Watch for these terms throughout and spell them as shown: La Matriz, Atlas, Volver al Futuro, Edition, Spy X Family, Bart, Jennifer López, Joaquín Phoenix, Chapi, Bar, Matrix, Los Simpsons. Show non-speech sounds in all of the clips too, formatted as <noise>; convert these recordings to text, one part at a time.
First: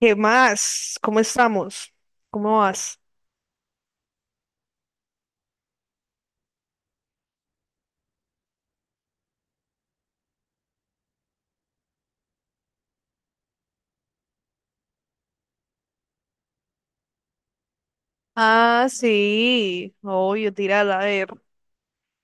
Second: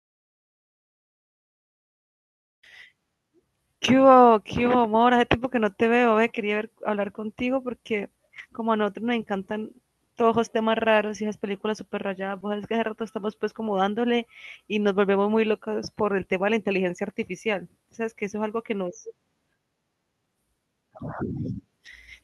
¿Qué más? ¿Cómo estamos? ¿Cómo vas? Qué hubo, amor? Hace tiempo que no te veo, ve. Quería hablar contigo porque como a nosotros nos encantan todos los temas raros y esas películas súper rayadas. Vos sabés que hace rato estamos pues como dándole y nos volvemos muy locos por el tema de la inteligencia artificial. ¿Sabes que eso es algo que Ah, nos... sí. Obvio, tírala, a ver.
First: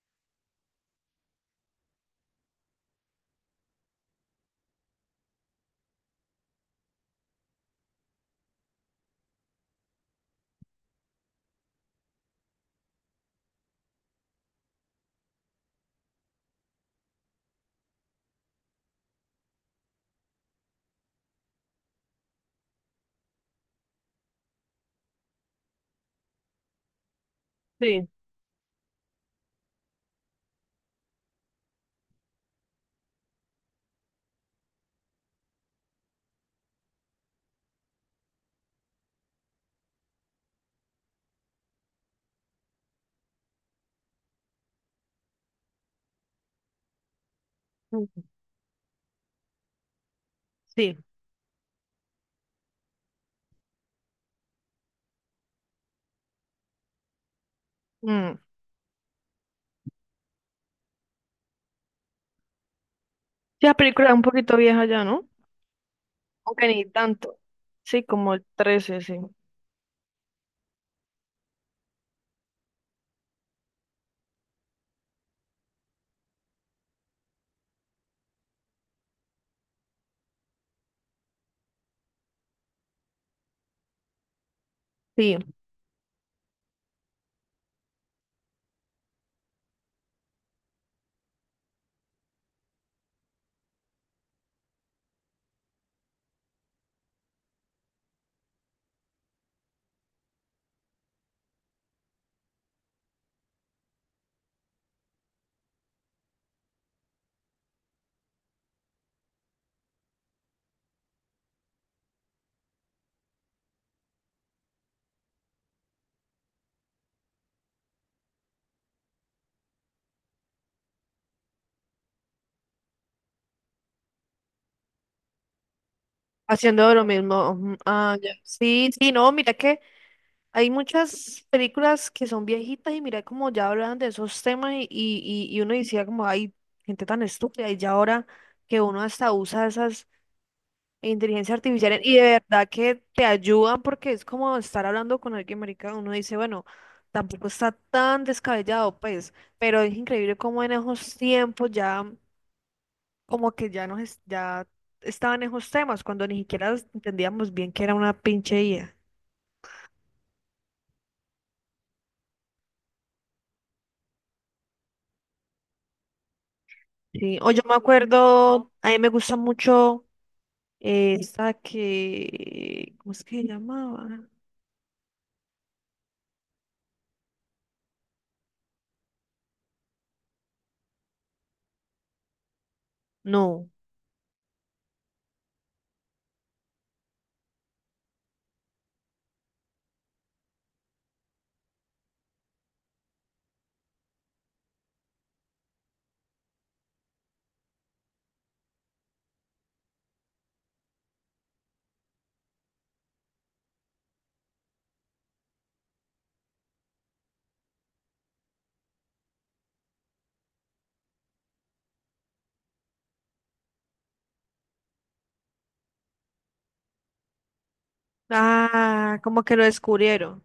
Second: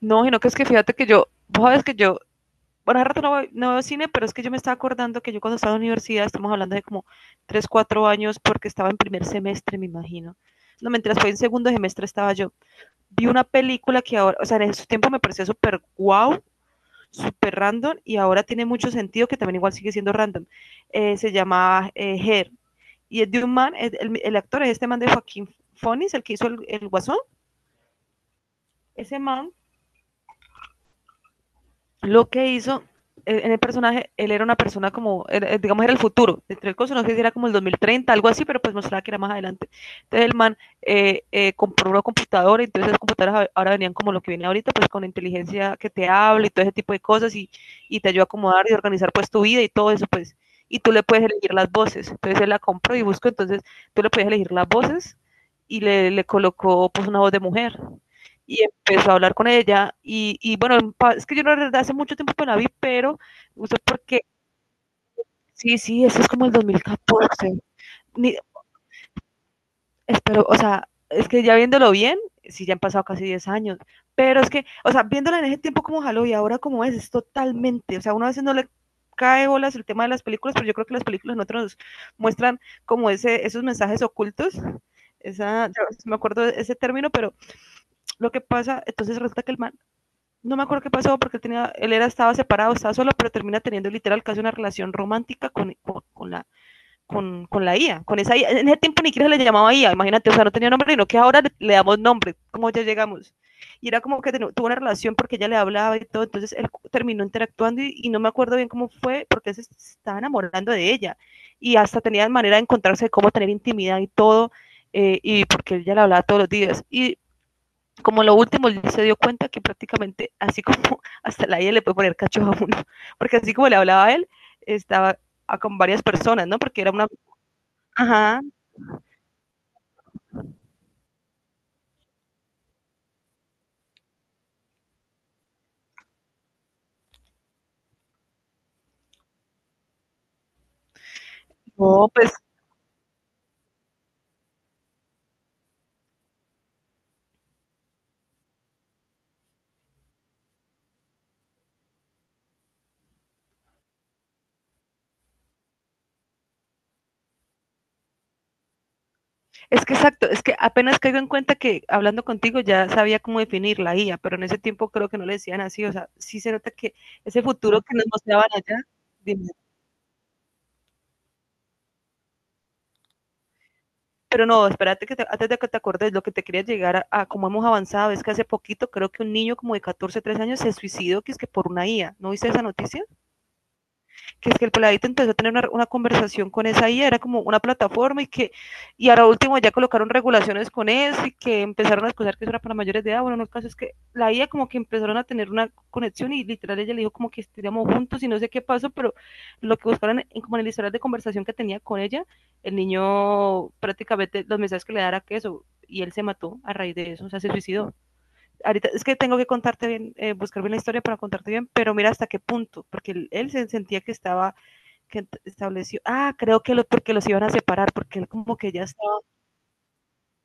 No, sino que es que fíjate que yo, vos sabes que yo, bueno, hace rato no, no veo cine, pero es que yo me estaba acordando que yo cuando estaba en la universidad, estamos hablando de como 3 4 años porque estaba en primer semestre, me imagino. No, mientras fue en segundo semestre estaba yo. Vi una película que ahora, o sea, en su tiempo me pareció súper guau, súper random y ahora tiene mucho sentido que también igual sigue siendo random. Se llama Her, y es de un man, el actor es este man de Joaquín Phoenix, el que hizo el guasón. Sí, Ese man, lo que hizo en el personaje, él era una persona como, digamos, era el futuro. Entre el coso, no sé si era como el 2030, algo así, pero pues mostraba que era más adelante. Entonces el man compró una computadora. Entonces las computadoras ahora venían como lo que viene ahorita, pues con inteligencia que te habla y todo ese tipo de cosas, y te mm, ayuda a acomodar y organizar pues tu vida y todo eso, pues. Y tú le sí. puedes elegir las voces. Entonces él la compró y buscó. Entonces tú le puedes elegir las voces y le colocó pues una voz de mujer Mm. y empezó a hablar con ella. Y bueno, es que yo la verdad hace mucho tiempo que la vi, pero Sí, no la sé por película es un qué. poquito vieja ya, ¿no? Sí, sí, eso es como el Aunque ni tanto. 2014. Sí, como Ni, el 13, sí. Espero, o sea, es que ya viéndolo bien, sí, ya han pasado casi 10 años. Pero es que, o sea, viéndola en ese tiempo como jaló y ahora como es totalmente, o sea, uno a veces no le cae bolas el tema de las películas, pero yo creo que las películas nosotros nos muestran como esos mensajes ocultos. Sí, Esa, yo no me acuerdo de ese término, pero lo que pasa, entonces resulta que el man, no me acuerdo qué pasó porque tenía, él era, estaba separado, estaba solo, pero termina teniendo literal casi una relación romántica con la IA, con esa IA. En ese tiempo ni siquiera se le llamaba IA, imagínate, o sea, no tenía nombre, sino que ahora le, damos nombre, como ya llegamos. Y era como que tuvo una relación porque ella le hablaba y todo, entonces él terminó interactuando y no me acuerdo bien cómo fue porque él se estaba enamorando de ella y hasta tenía manera de encontrarse, cómo tener intimidad y todo. Y porque ella le hablaba todos los días. Y como lo último, él se dio cuenta que prácticamente, así como <laughs> hasta la IA le puede poner cacho a uno, <laughs> porque así como le hablaba a él, estaba con varias personas, ¿no? Porque era haciendo lo una, mismo. Ujú. Ah, ya. ajá, Sí, sí, no, mira que hay muchas películas que son viejitas y mira como ya hablan de esos temas y uno decía como, hay gente tan estúpida y ya ahora que uno hasta usa esas. E inteligencia artificial no, y de pues, verdad que te ayudan porque es como estar hablando con alguien, marica. Uno dice, bueno, tampoco está tan descabellado, pues, pero es increíble cómo en esos tiempos ya, como que ya nos, ya estaban esos temas, cuando ni siquiera entendíamos bien que era una pinche IA. es que exacto, es que apenas caigo en cuenta que hablando contigo ya sabía cómo definir la IA, pero en ese tiempo creo que no le decían así, o sea, sí se nota que Sí, ese o yo me futuro que nos mostraban acuerdo, allá, a mí me gusta dime, mucho esta que, ¿cómo es que se llamaba? pero no, espérate que te, antes de que te acordes, lo que te quería llegar a, cómo hemos avanzado es que hace poquito creo que un niño como de 14 13 años se suicidó, que es que por una IA. ¿No viste esa noticia? No, Que es que el peladito empezó a tener una conversación con esa IA, era como una plataforma y que, y ahora último ya colocaron regulaciones con eso y que empezaron a escuchar que eso era para mayores de edad, bueno, no, el caso es que la IA como que empezaron a tener una conexión y literal ella le dijo como que estuviéramos juntos y no sé qué pasó, pero lo que buscaron en, como en el historial de conversación que tenía con ella, el niño prácticamente los mensajes que le daba que eso, y él se mató a raíz de eso, o sea, se suicidó. Ahorita es que tengo que contarte bien, buscar bien la historia para contarte bien, pero mira hasta qué punto, porque él se sentía que estaba, que estableció, ah, creo que lo, porque los iban a separar, porque él como que ya ah, estaba, como que lo descubrieron,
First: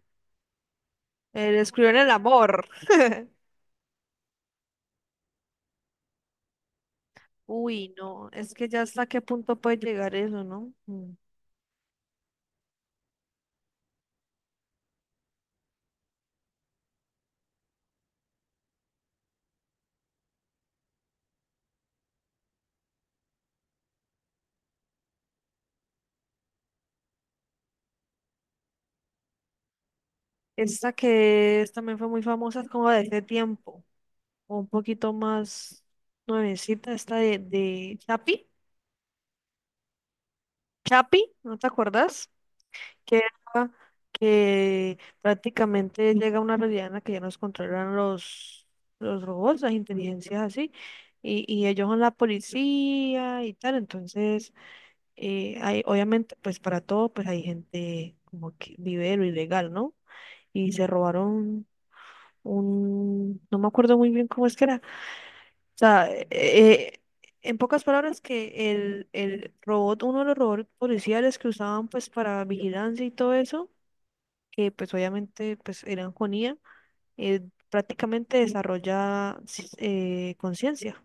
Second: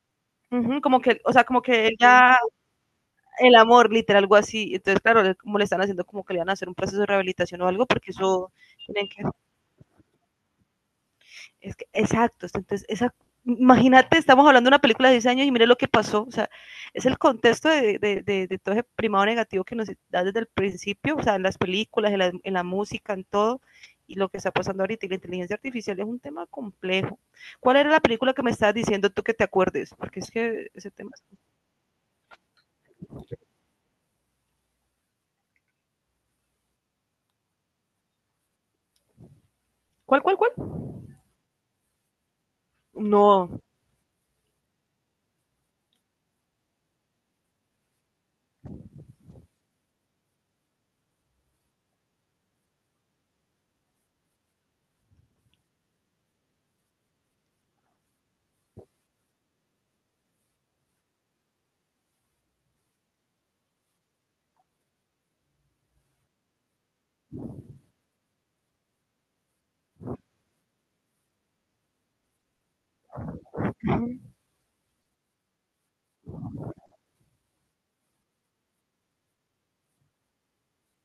uh -huh, como que, o sea, como que descubrieron el ya amor. <laughs> el amor, literal, algo así. Entonces claro, como le están haciendo como que le van a hacer un proceso de rehabilitación o algo, Uy, porque no, eso es que ya hasta tienen qué que... punto puede llegar eso, ¿no? Mm. Es que, exacto, entonces, esa, imagínate, estamos hablando de una película de 10 años y mire lo que pasó, o sea, es el contexto de, todo ese primado negativo que nos da desde el principio, o sea, en las películas, en la música, en todo, y lo que está pasando ahorita, y la inteligencia artificial es un tema complejo. ¿Cuál era la película que me estabas diciendo tú que te acuerdes? Porque es que ese Esta tema... que también fue muy famosa, es como de ese tiempo, o un poquito más nuevecita, esta de Chapi. ¿Cuál, cuál, cuál? Chapi, ¿no te acuerdas? Que, No, era- que prácticamente llega una realidad en la que ya nos controlan los robots, las inteligencias así, y ellos son la policía y tal, entonces... Hay, obviamente, pues para todo, pues hay gente como que vive de lo ilegal, ¿no? Y se robaron un, no me acuerdo muy bien cómo es que era. O sea, en pocas palabras que el robot, uno de los robots policiales que usaban pues para vigilancia y todo eso, que pues obviamente pues eran con IA, eh, prácticamente desarrolla conciencia.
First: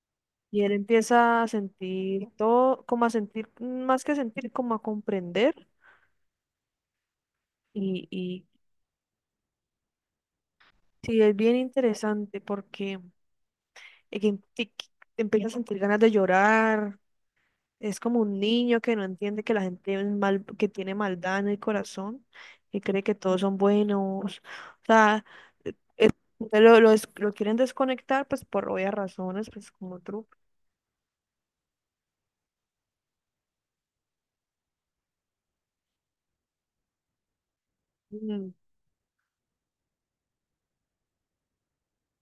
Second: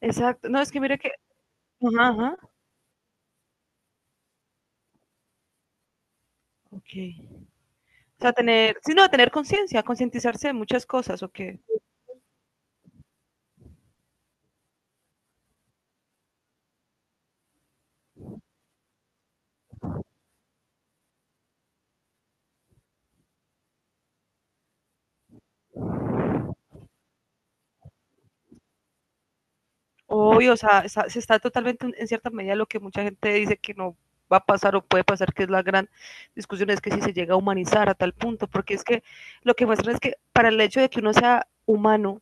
exacto, no, Y es él que mire que... empieza a Ajá, sentir ajá, todo, como a sentir, más que sentir, como a comprender. ok. O sea, Y tener, sí, no, tener conciencia, concientizarse de muchas sí, cosas, es ok. bien interesante porque que te empiezas a sentir ganas de llorar. Es como un niño que no entiende que la gente es mal, que tiene maldad en el corazón y cree que todos son buenos. O sea, eh, eh, lo, lo quieren desconectar pues por obvias razones, pues como truco. Obvio, o sea, se está totalmente en cierta medida lo que mucha gente dice que no va a pasar o puede pasar, que es la gran discusión, es que si se llega a humanizar a tal punto, Mm, porque es que lo que muestran es que para el hecho de que uno sea humano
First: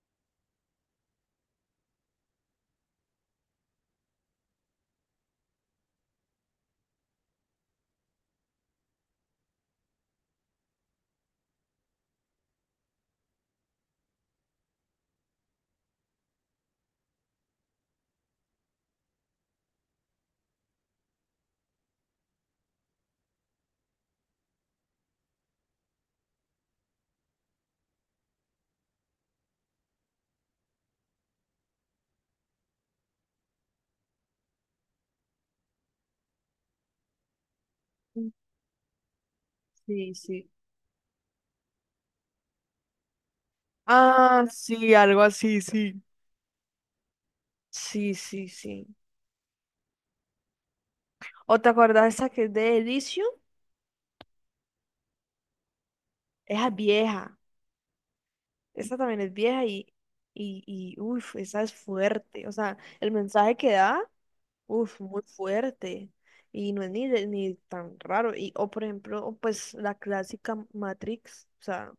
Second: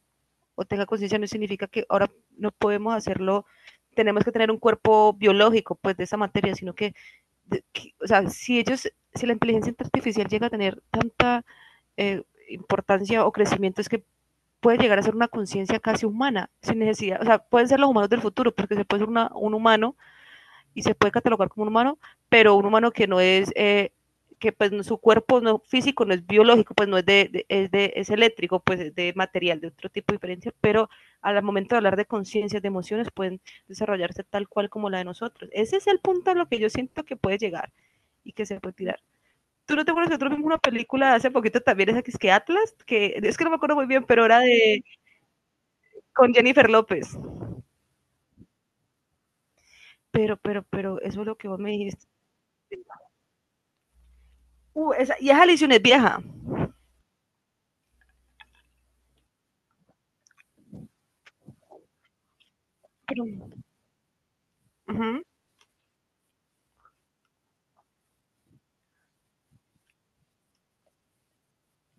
o tenga conciencia no significa que ahora no podemos hacerlo, tenemos que tener un cuerpo biológico, pues, de esa materia, sino que, o sea, si ellos, si la inteligencia artificial llega a tener tanta eh, importancia o crecimiento, es que puede llegar a ser una conciencia casi humana, sin necesidad, o sea, pueden ser los humanos del futuro, porque se puede ser una, un humano y se puede catalogar como un humano, pero un humano que no es, que pues no, su cuerpo no físico, no es biológico, pues no es de, es de, es eléctrico, pues es de material, de otro tipo de diferencia, pero al momento de hablar de conciencias, de emociones, pueden desarrollarse tal cual como la de nosotros. Ese es el punto a lo que yo siento que puede llegar mm. y que se puede tirar. ¿Tú no te acuerdas Sí, que nosotros vimos sí. una película hace poquito también, esa que es que Atlas? Que, es que no me acuerdo muy bien, pero era Ah, de sí, algo así, sí. con Jennifer López. Sí, sí, sí. Pero, eso es lo que vos ¿O te me dijiste. acordás esa que es de Edition? Esa, y esa lesión es vieja. Esa es vieja. Esta también es vieja y uff, esa es fuerte. O sea, el Pero, mensaje que da, uff, muy ujú. fuerte. Y no es ni, ni tan raro. Y, o por ejemplo, pues la clásica Matrix. O sea,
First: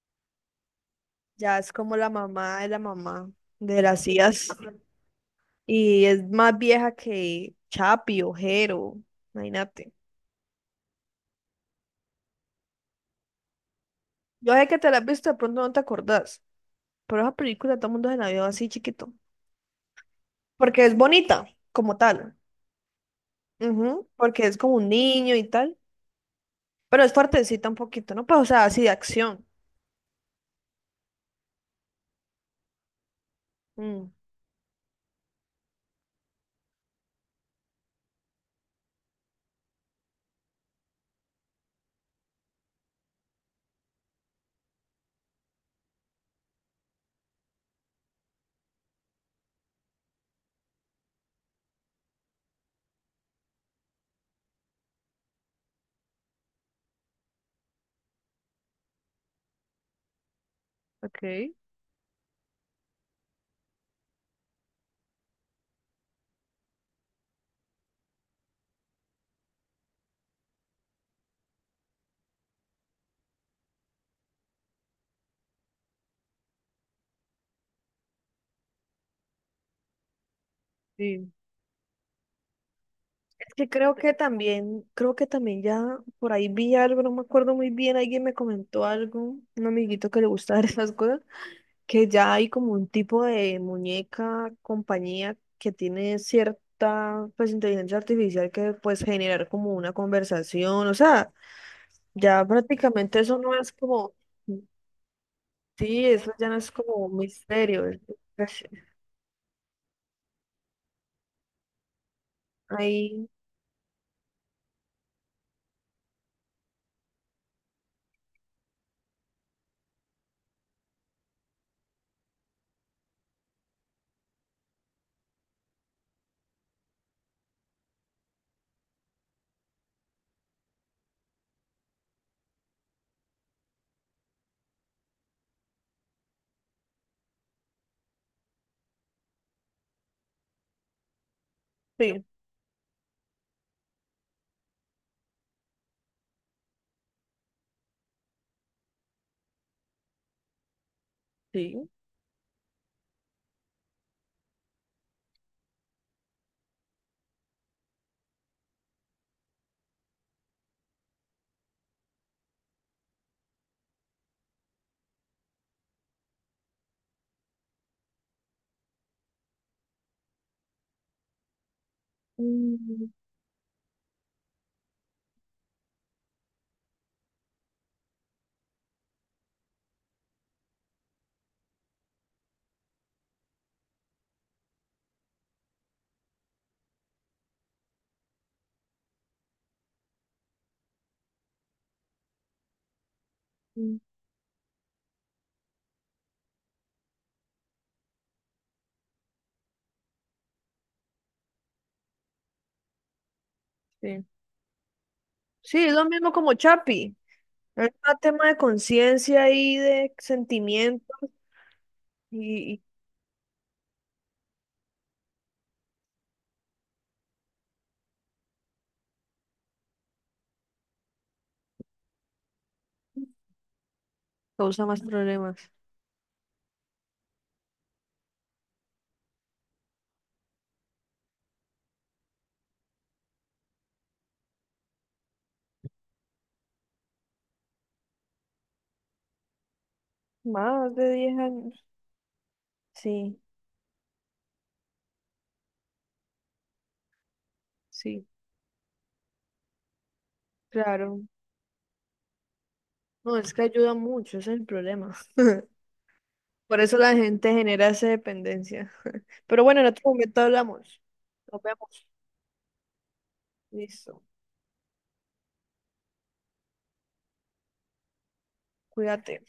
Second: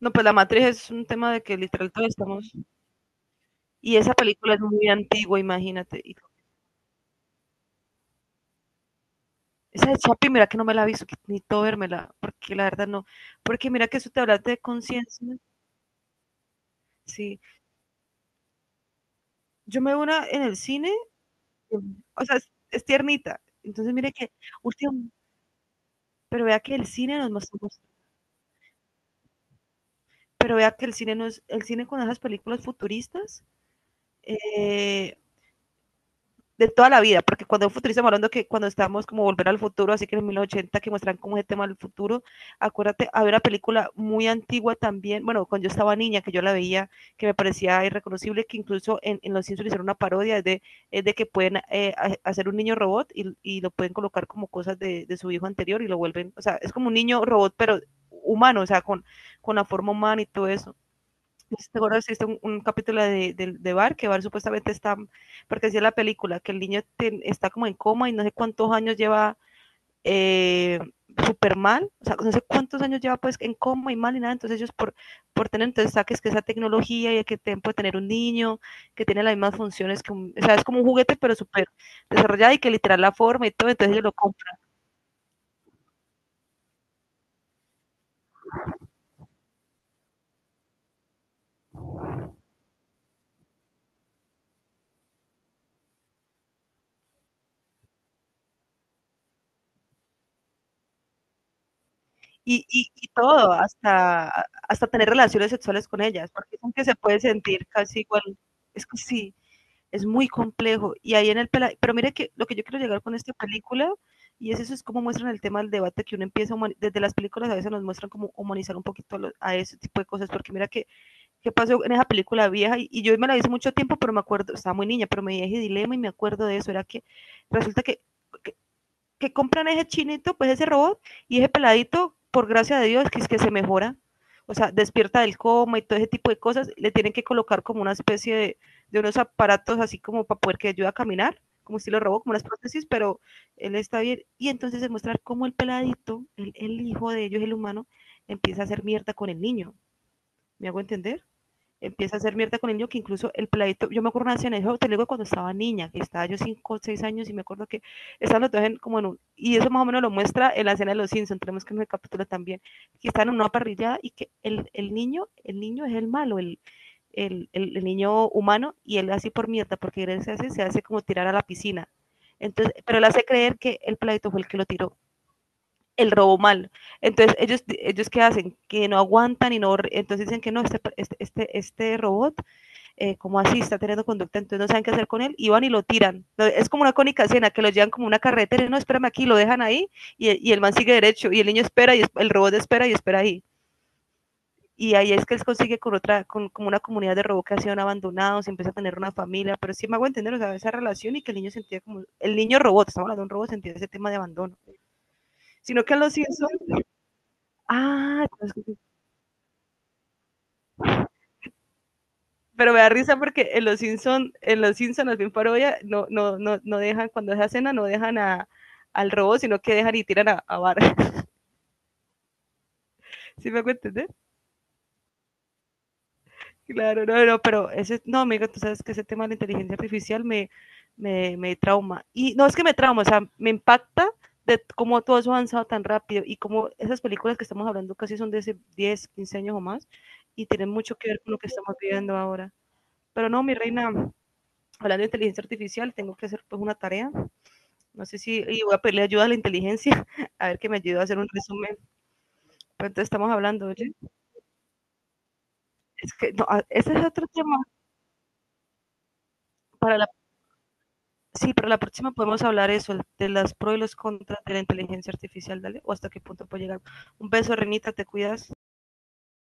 No, pues La Matriz es un tema de que ya es literal como todos estamos. La mamá de Y las esa IAs. película es muy antigua, imagínate. Y Y es más vieja que Chapi o Jero. esa Imagínate. de Chapi, mira que no me la he ni todo vérmela, porque la verdad no. Porque mira que eso te habla Yo de sé que te la has visto, de conciencia. pronto no te acordás. Pero esa Sí. película todo el mundo se la vio así chiquito. Yo me veo una en el Porque cine, es bonita, como o tal. sea, es tiernita. Entonces, Ujú, mire que, porque es como un último, niño y tal. pero vea que el Pero es cine nos fuertecita un mostramos. poquito, ¿no? Pues, o sea, así de acción. Pero vea que el cine no es, el cine con esas películas futuristas Mm. eh, de toda la vida, porque cuando futurizamos hablando que cuando estamos como volver al futuro, así que en los 1980 que muestran como ese tema del futuro, acuérdate, había una película muy antigua también, bueno, cuando yo estaba niña, que yo la veía, que me parecía irreconocible, que incluso en Los Simpsons hicieron una parodia de que pueden hacer un niño robot y lo pueden colocar como cosas de, su hijo anterior y lo vuelven, o sea, es como un niño robot, pero humano, o sea, con la forma humana y todo eso. Ok, ¿Te acuerdas que existe un capítulo de Bar? Que Bar supuestamente está, porque decía la película, que el niño está como en coma y no sé cuántos años lleva eh, súper mal, o sea, no sé cuántos años lleva pues en coma y mal y nada, entonces ellos por tener, entonces saques que esa tecnología y que tiempo de tener un niño que tiene las mismas funciones que un, o sea, es como un juguete sí. pero súper desarrollado y que literal la forma y Es todo, que entonces ellos lo compran creo que también ya por ahí vi algo, no me acuerdo muy bien, alguien me comentó algo, un amiguito que le gusta <laughs> ver esas cosas, que ya hay como un tipo de muñeca, compañía que tiene cierta, pues, inteligencia artificial que puedes generar como una conversación, o sea, ya y prácticamente eso todo, no es como... hasta tener relaciones sexuales con Sí, ellas, eso ya porque no es dicen que se como un puede sentir misterio. Casi igual, es- es que sí, es muy complejo. Y ahí en el pela- Pero mire que lo que yo quiero llegar con Ahí, esta película, y es eso, es cómo muestran el tema del debate que uno empieza, a desde las películas a veces nos muestran como humanizar un poquito a, a ese tipo de cosas, porque mira que, qué pasó en esa película vieja, y yo me la vi hace mucho tiempo, pero me acuerdo, estaba muy niña, pero me dije dilema y me acuerdo de eso, era que resulta que, que que compran ese chinito, pues ese robot y ese peladito, por gracia de Dios, que es que se mejora. O sea, despierta del coma y todo ese tipo de cosas. Le tienen que colocar como una especie de unos aparatos así como para poder que ayude a caminar, como estilo robot, sí, como las prótesis, pero él está bien. Y entonces se muestra cómo el peladito, el hijo de ellos, el humano, empieza a hacer mierda con el niño. ¿Me hago entender? sí. Empieza a hacer mierda con el niño que incluso el peladito, yo me acuerdo una escena, eso te lo digo cuando estaba niña, que estaba yo 5, o 6 años y me acuerdo que estaban los dos en, como en un, y eso más o menos lo muestra en la escena de los Simpsons, tenemos que en el capítulo también, que están en una parrillada y que el niño, el niño es el malo, el niño humano y él así por mierda, porque él se hace como tirar a la piscina. Entonces, pero él Mm, hace creer que el peladito fue el que lo tiró el robo mal. Entonces, ellos qué hacen? Que no aguantan y no, entonces dicen que no, este robot como así, está teniendo conducta, entonces no saben qué hacer con él, y van y lo tiran. No, es como una cónica escena, que lo llevan como una carretera, no, espérame aquí, lo dejan ahí, y el man sigue derecho, y el niño espera, y el robot espera y espera ahí. mm. Y ahí es que él consigue con otra, con, como una comunidad de robot que ha sido abandonados, empieza a tener una familia, pero sí me hago entender, o sea, esa relación y que el niño sentía como, el niño robot, estamos hablando de un robot, sentía ese tema de Sí. abandono. Sí, Sino es que lo los mismo como Simpsons, Chapi. Es un ah, tema de entonces, conciencia y de sentimiento pero me y da risa porque en los Simpsons, los bien parodia, no, no, no, no dejan, cuando es cena, no dejan a, al robot, sino que dejan y tiran a Bart. <laughs> ¿Sí me hago entender? causa más problemas. Claro, no, no, pero ese, no, amigo, tú sabes que ese tema de la inteligencia artificial me, me trauma. Y no es que me trauma, o sea, me impacta de cómo todo eso ha avanzado tan rápido y cómo esas películas que estamos hablando casi son de hace 10, 15 años o más y tienen Más mucho que de ver con 10 lo que estamos años. viviendo ahora. Pero Sí, no, mi reina, hablando de inteligencia artificial, tengo que hacer pues una tarea. No sé sí, si y voy a pedirle ayuda a la inteligencia, <laughs> a ver que me ayude a hacer claro. un resumen. ¿Cuánto estamos No, es que hablando? ¿Oye? ayuda mucho, ese es el problema. Es que no, ah, Por ese eso es la otro gente tema. genera esa dependencia. Pero bueno, en Para otro la, momento hablamos. sí, Nos para la vemos. próxima podemos hablar eso, de las pros y los Listo. contras de la inteligencia artificial, dale, o hasta qué punto puede llegar. Un beso, Renita, te cuidas. Cuídate.